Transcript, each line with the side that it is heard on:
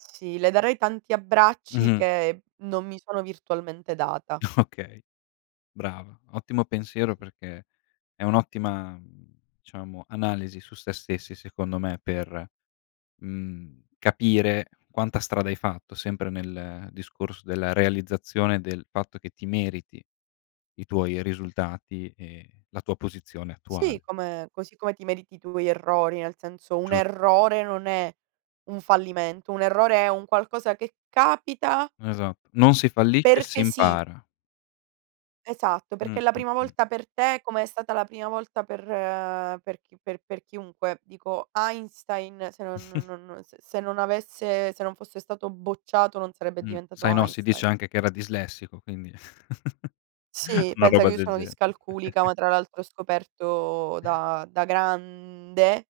right: Sì, le darei tanti abbracci
left: Mh-mh.
right: che non mi sono virtualmente data.
left: Okay. Brava, ottimo
right: Penso di
left: pensiero
right: sì.
left: perché è un'ottima diciamo analisi su sé stessi secondo me per, mhmm, capire quanta strada hai fatto sempre nel discorso della realizzazione del fatto che ti meriti i tuoi risultati e la tua posizione
right: Sì,
left: attuale.
right: come così come ti meriti tu gli errori, nel senso un
left: Giusto.
right: errore non è un fallimento, un errore è un qualcosa che capita
left: Esatto, non si fallisce, si
right: perché sì.
left: impara.
right: Esatto, perché
left: Mh,
right: è la
left: mh,
right: prima
left: mh.
right: volta per te come è stata la prima volta per per chi per per chiunque. Dico Einstein se non non non se non avesse se non fosse stato bocciato non sarebbe
left: Mh,
right: diventato
left: sai no, si dice
right: Einstein.
left: anche che era dislessico, quindi
right: Sì,
left: una
right: pensa che
left: roba
right: io
left: del
right: sono
left: gene
right: discalculica, ma tra l'altro ho scoperto da da grande.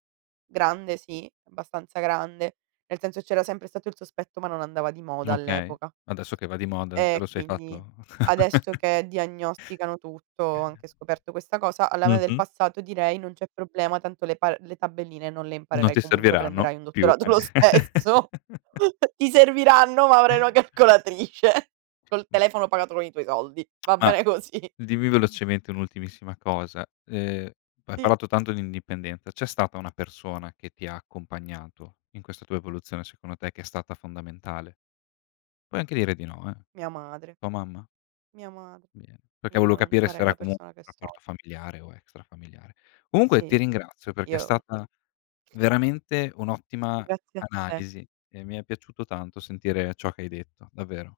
right: Grande sì, abbastanza grande, nel senso c'era sempre stato il sospetto, ma non andava di moda
left: Okay,
right: all'epoca.
left: adesso che va di moda te lo
right: E
left: sei
right: quindi
left: fatto
right: adesso che diagnosticano tutto ho anche scoperto questa cosa. Alla me del
left: Mh-mh.
right: passato direi: "Non c'è problema, tanto le pa le tabelline non le
left: Non
right: imparerai
left: ti
right: comunque,
left: serviranno
right: prenderai un
left: più
right: dottorato
left: a
right: lo
left: nie
right: stesso. Ti serviranno, ma avrai una calcolatrice col
left: Mh.
right: telefono pagato con i tuoi soldi." Va
left: Ah.
right: bene così.
left: Dimmi velocemente un'ultimissima cosa. Ehm, hai
right: Sì.
left: parlato tanto di indipendenza, c'è stata una persona che ti ha accompagnato in questa tua evoluzione secondo te che è stata fondamentale? Puoi anche dire di no eh.
right: Mia madre.
left: Tua mamma?
right: Mia madre.
left: Bene, perché
right: Io
left: volevo
right: non
left: capire se
right: sarei
left: era
right: la
left: comunque
right: persona che
left: un
right: sono.
left: rapporto familiare o extra familiare. Comunque ti
right: Sì, sì,
left: ringrazio perché è
right: io
left: stata veramente un'ottima
right: Grazie a te.
left: analisi e mi è piaciuto tanto sentire ciò che hai detto, davvero.